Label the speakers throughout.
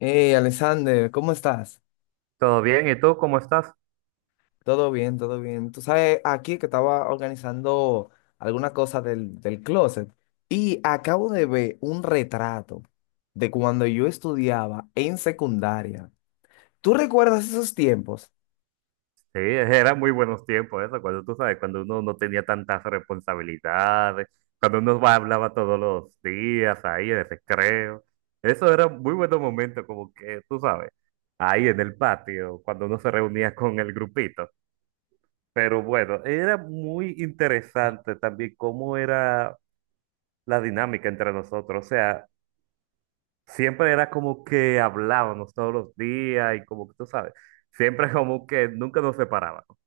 Speaker 1: Hey, Alexander, ¿cómo estás?
Speaker 2: ¿Todo bien? ¿Y tú cómo estás?
Speaker 1: Todo bien, todo bien. Tú sabes, aquí que estaba organizando alguna cosa del closet y acabo de ver un retrato de cuando yo estudiaba en secundaria. ¿Tú recuerdas esos tiempos?
Speaker 2: Sí, eran muy buenos tiempos eso, cuando tú sabes, cuando uno no tenía tantas responsabilidades, cuando hablaba todos los días ahí en el recreo. Eso era un muy buenos momentos, como que tú sabes, ahí en el patio, cuando uno se reunía con el grupito. Pero bueno, era muy interesante también cómo era la dinámica entre nosotros. O sea, siempre era como que hablábamos todos los días y como que tú sabes, siempre como que nunca nos separábamos.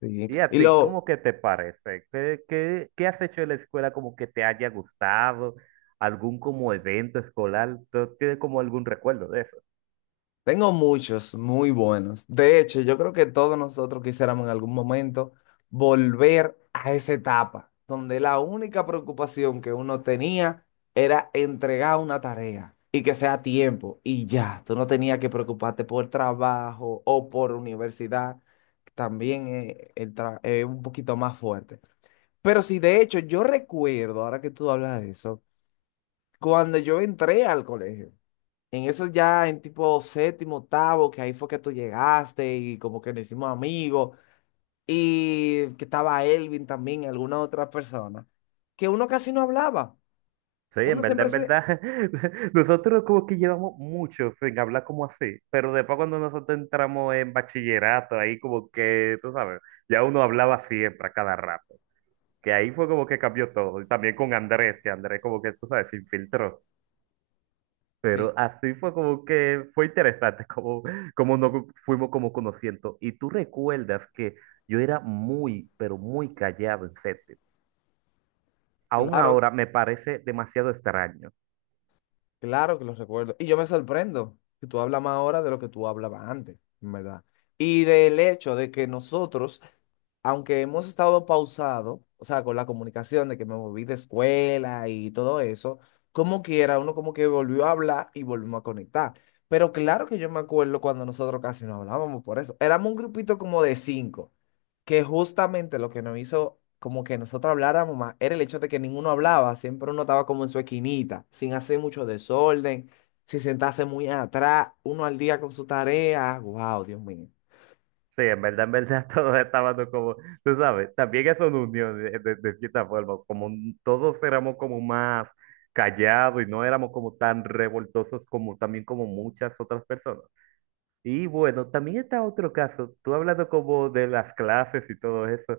Speaker 1: Sí.
Speaker 2: ¿Y a ti, cómo que te parece? ¿Qué has hecho en la escuela como que te haya gustado? ¿Algún como evento escolar? ¿Tú tienes como algún recuerdo de eso?
Speaker 1: Tengo muchos muy buenos. De hecho, yo creo que todos nosotros quisiéramos en algún momento volver a esa etapa donde la única preocupación que uno tenía era entregar una tarea y que sea a tiempo y ya. Tú no tenías que preocuparte por trabajo o por universidad. También es un poquito más fuerte. Pero sí, de hecho, yo recuerdo, ahora que tú hablas de eso, cuando yo entré al colegio. En eso ya en tipo séptimo, octavo, que ahí fue que tú llegaste y como que nos hicimos amigos y que estaba Elvin también y alguna otra persona, que uno casi no hablaba.
Speaker 2: Sí, en
Speaker 1: Uno
Speaker 2: verdad,
Speaker 1: siempre
Speaker 2: en
Speaker 1: se...
Speaker 2: verdad, nosotros como que llevamos mucho sin hablar como así, pero después cuando nosotros entramos en bachillerato, ahí como que, tú sabes, ya uno hablaba siempre, a cada rato, que ahí fue como que cambió todo, y también con Andrés, que Andrés como que, tú sabes, se infiltró. Pero
Speaker 1: Sí,
Speaker 2: así fue como que fue interesante, como, como nos fuimos como conociendo. Y tú recuerdas que yo era muy, pero muy callado en séptimo. Aún
Speaker 1: claro
Speaker 2: ahora me parece demasiado extraño.
Speaker 1: Claro que los recuerdo. Y yo me sorprendo que tú hablas más ahora de lo que tú hablabas antes, en verdad. Y del hecho de que nosotros, aunque hemos estado pausado, o sea, con la comunicación de que me moví de escuela y todo eso, como quiera, uno como que volvió a hablar y volvimos a conectar. Pero claro que yo me acuerdo cuando nosotros casi no hablábamos por eso. Éramos un grupito como de cinco que justamente lo que nos hizo como que nosotros habláramos más era el hecho de que ninguno hablaba, siempre uno estaba como en su esquinita, sin hacer mucho desorden, sin sentarse muy atrás, uno al día con su tarea. Wow, Dios mío.
Speaker 2: Sí, en verdad, todos estábamos como, tú sabes, también es una unión de cierta forma, todos éramos como más callados y no éramos como tan revoltosos como también como muchas otras personas. Y bueno, también está otro caso, tú hablando como de las clases y todo eso,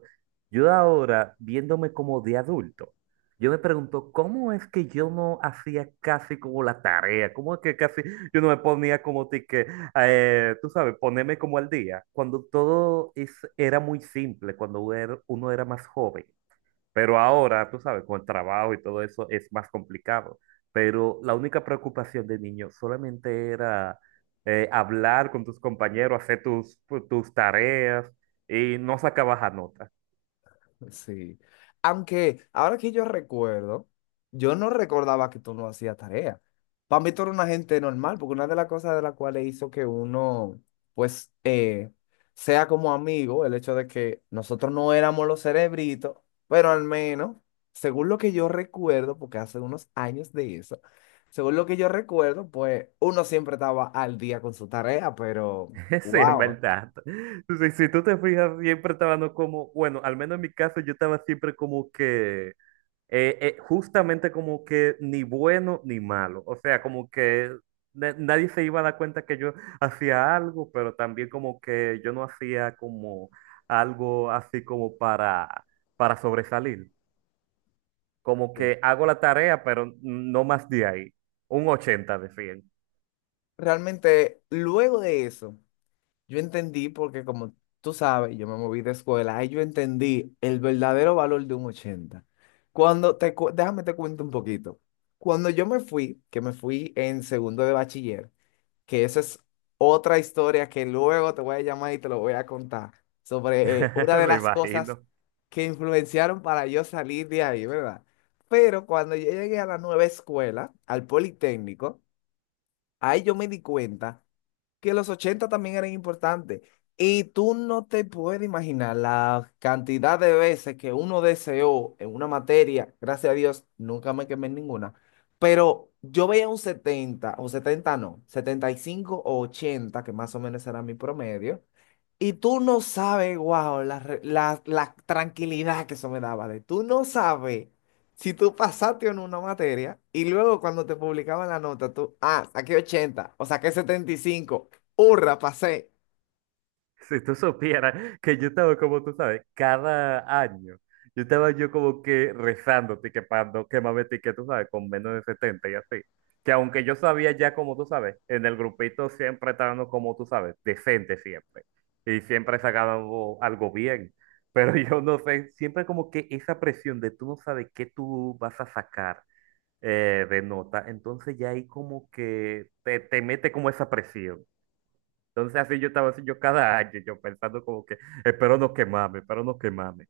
Speaker 2: yo ahora viéndome como de adulto, yo me pregunto, ¿cómo es que yo no hacía casi como la tarea? ¿Cómo es que casi yo no me ponía como ti que, tú sabes, ponerme como al día, cuando todo era muy simple, cuando era uno era más joven? Pero ahora, tú sabes, con el trabajo y todo eso es más complicado. Pero la única preocupación de niño solamente era hablar con tus compañeros, hacer tus tareas y no sacabas a nota.
Speaker 1: Sí. Aunque ahora que yo recuerdo, yo no recordaba que tú no hacías tarea. Para mí tú eres una gente normal, porque una de las cosas de las cuales hizo que uno, pues, sea como amigo, el hecho de que nosotros no éramos los cerebritos, pero al menos, según lo que yo recuerdo, porque hace unos años de eso, según lo que yo recuerdo, pues uno siempre estaba al día con su tarea, pero,
Speaker 2: Sí, en
Speaker 1: wow.
Speaker 2: verdad. Entonces, si tú te fijas, siempre estaba no como, bueno, al menos en mi caso, yo estaba siempre como que justamente como que ni bueno ni malo. O sea, como que nadie se iba a dar cuenta que yo hacía algo, pero también como que yo no hacía como algo así como para sobresalir. Como
Speaker 1: Sí.
Speaker 2: que hago la tarea, pero no más de ahí. Un 80 de 100,
Speaker 1: Realmente, luego de eso. Yo entendí porque como tú sabes, yo me moví de escuela, ahí yo entendí el verdadero valor de un 80. Déjame te cuento un poquito. Cuando yo me fui, que me fui en segundo de bachiller, que esa es otra historia que luego te voy a llamar y te lo voy a contar sobre una de
Speaker 2: me
Speaker 1: las cosas
Speaker 2: imagino.
Speaker 1: que influenciaron para yo salir de ahí, ¿verdad? Pero cuando yo llegué a la nueva escuela, al Politécnico, ahí yo me di cuenta que los 80 también eran importantes. Y tú no te puedes imaginar la cantidad de veces que uno deseó en una materia, gracias a Dios, nunca me quemé en ninguna, pero yo veía un 70 o 70 no, 75 o 80 que más o menos era mi promedio, y tú no sabes, wow, la, la tranquilidad que eso me daba de tú no sabes si tú pasaste en una materia y luego cuando te publicaban la nota, tú, ah, saqué 80 o saqué 75, hurra, pasé.
Speaker 2: Si tú supieras que yo estaba, como tú sabes, cada año, yo estaba yo como que rezando, que para no quemarme ticket, tú sabes, con menos de 70 y así. Que aunque yo sabía ya, como tú sabes, en el grupito siempre estábamos, como tú sabes, decente siempre. Y siempre sacaban algo, algo bien. Pero yo no sé, siempre como que esa presión de tú no sabes qué tú vas a sacar de nota, entonces ya ahí como que te mete como esa presión. Entonces así yo estaba así yo cada año, yo pensando como que espero no quemarme, espero no quemarme.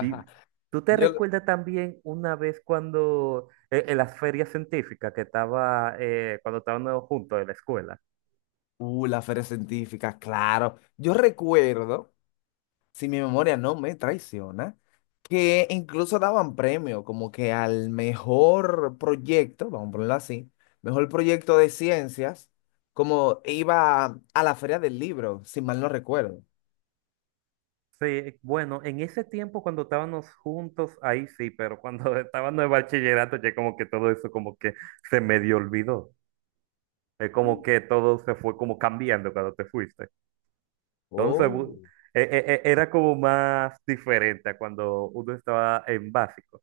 Speaker 2: Y tú te
Speaker 1: Yo,
Speaker 2: recuerdas también una vez cuando en las ferias científicas que estaba, cuando estábamos juntos en la escuela.
Speaker 1: la feria científica, claro. Yo recuerdo si mi memoria no me traiciona, que incluso daban premio como que al mejor proyecto, vamos a ponerlo así, mejor proyecto de ciencias, como iba a la Feria del Libro, si mal no recuerdo.
Speaker 2: Sí, bueno, en ese tiempo cuando estábamos juntos, ahí sí, pero cuando estábamos en bachillerato ya como que todo eso como que se medio olvidó. Es como que todo se fue como cambiando cuando te fuiste. Entonces,
Speaker 1: Oh.
Speaker 2: era como más diferente a cuando uno estaba en básico.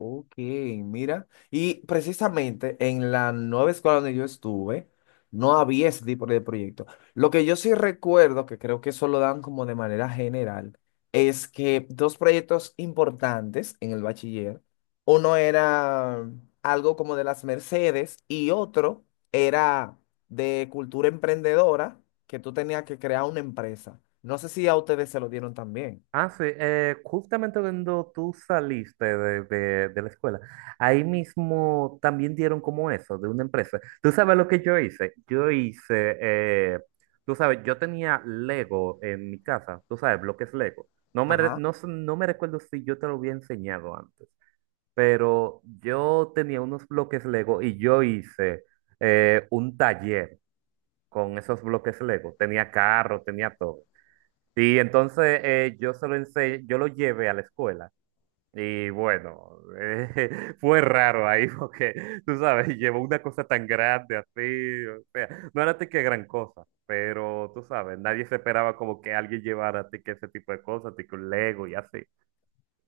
Speaker 1: Ok, mira. Y precisamente en la nueva escuela donde yo estuve, no había ese tipo de proyecto. Lo que yo sí recuerdo, que creo que eso lo dan como de manera general, es que dos proyectos importantes en el bachiller, uno era algo como de las Mercedes y otro era de cultura emprendedora, que tú tenías que crear una empresa. No sé si a ustedes se lo dieron también.
Speaker 2: Ah, sí, justamente cuando tú saliste de la escuela, ahí mismo también dieron como eso, de una empresa. ¿Tú sabes lo que yo hice? Yo hice, tú sabes, yo tenía Lego en mi casa, tú sabes, bloques Lego. No me, re-
Speaker 1: Ajá,
Speaker 2: no, sé- No me recuerdo si yo te lo había enseñado antes, pero yo tenía unos bloques Lego y yo hice un taller con esos bloques Lego. Tenía carro, tenía todo. Y entonces yo yo lo llevé a la escuela. Y bueno, fue raro ahí porque, tú sabes, llevó una cosa tan grande así, o sea, no era de que gran cosa, pero tú sabes, nadie se esperaba como que alguien llevara a que ese tipo de cosas, de que un Lego y así.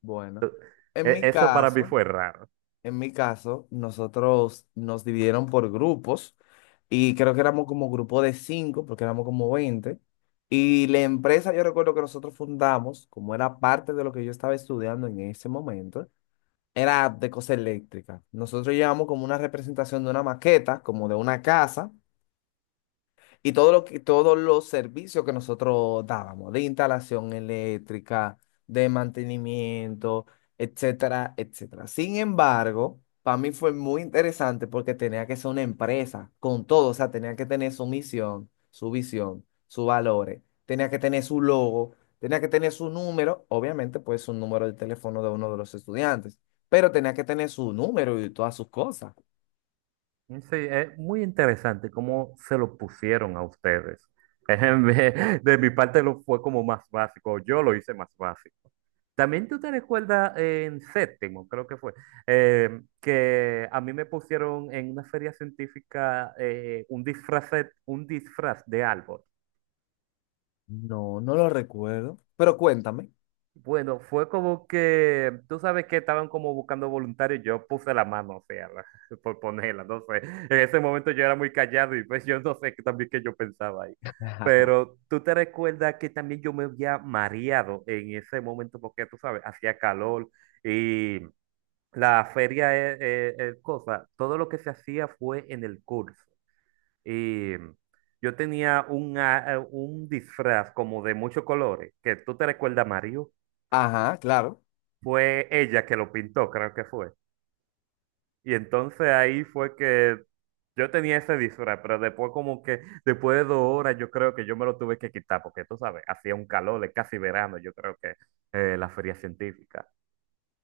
Speaker 1: bueno. En mi
Speaker 2: Eso para mí
Speaker 1: caso...
Speaker 2: fue raro.
Speaker 1: En mi caso, nosotros nos dividieron por grupos y creo que éramos como grupo de cinco, porque éramos como 20. Y la empresa, yo recuerdo que nosotros fundamos, como era parte de lo que yo estaba estudiando en ese momento, era de cosa eléctrica. Nosotros llevamos como una representación de una maqueta, como de una casa, y todo lo que, todos los servicios que nosotros dábamos, de instalación eléctrica, de mantenimiento, etcétera, etcétera. Sin embargo, para mí fue muy interesante porque tenía que ser una empresa con todo, o sea, tenía que tener su misión, su visión, sus valores, tenía que tener su logo, tenía que tener su número, obviamente, pues un número de teléfono de uno de los estudiantes, pero tenía que tener su número y todas sus cosas.
Speaker 2: Sí, es muy interesante cómo se lo pusieron a ustedes. De mi parte lo fue como más básico, yo lo hice más básico. También tú te recuerdas en séptimo, creo que fue, que a mí me pusieron en una feria científica un disfraz de árbol.
Speaker 1: No, no lo recuerdo, pero cuéntame.
Speaker 2: Bueno, fue como que, tú sabes que estaban como buscando voluntarios, yo puse la mano, o sea, por ponerla, no sé. En ese momento yo era muy callado y pues yo no sé qué también que yo pensaba ahí. Pero tú te recuerdas que también yo me había mareado en ese momento porque tú sabes, hacía calor y la feria es cosa, todo lo que se hacía fue en el curso. Y yo tenía un disfraz como de muchos colores, que tú te recuerdas, Mario
Speaker 1: Ajá, claro.
Speaker 2: fue ella que lo pintó, creo que fue. Y entonces ahí fue que yo tenía ese disfraz, pero después como que, después de 2 horas, yo creo que yo me lo tuve que quitar, porque tú sabes, hacía un calor de casi verano, yo creo que la feria científica.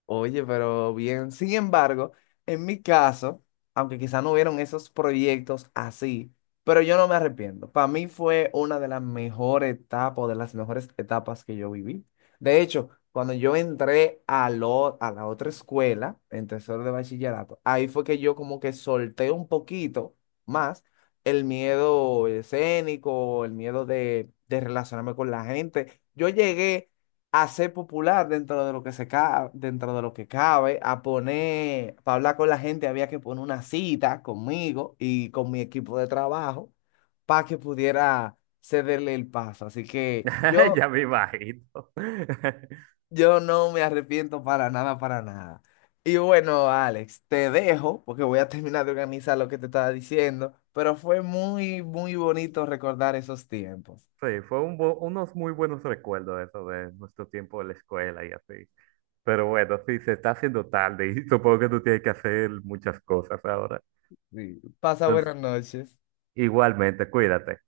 Speaker 1: Oye, pero bien. Sin embargo, en mi caso, aunque quizá no hubieron esos proyectos así, pero yo no me arrepiento. Para mí fue una de las mejores etapas, o de las mejores etapas que yo viví. De hecho, cuando yo entré a la otra escuela, en tercero de bachillerato, ahí fue que yo como que solté un poquito más el miedo escénico, el miedo de relacionarme con la gente. Yo llegué a ser popular dentro de lo que se cabe, dentro de lo que cabe, a poner, para hablar con la gente había que poner una cita conmigo y con mi equipo de trabajo para que pudiera cederle el paso. Así que yo,
Speaker 2: Ya me imagino.
Speaker 1: yo no me arrepiento para nada, para nada. Y bueno, Alex, te dejo porque voy a terminar de organizar lo que te estaba diciendo, pero fue muy, muy bonito recordar esos tiempos.
Speaker 2: Sí, fue unos muy buenos recuerdos eso de nuestro tiempo de la escuela y así. Pero bueno, sí, se está haciendo tarde y supongo que tú tienes que hacer muchas cosas ahora.
Speaker 1: Sí. Pasa
Speaker 2: Entonces,
Speaker 1: buenas noches.
Speaker 2: igualmente, cuídate.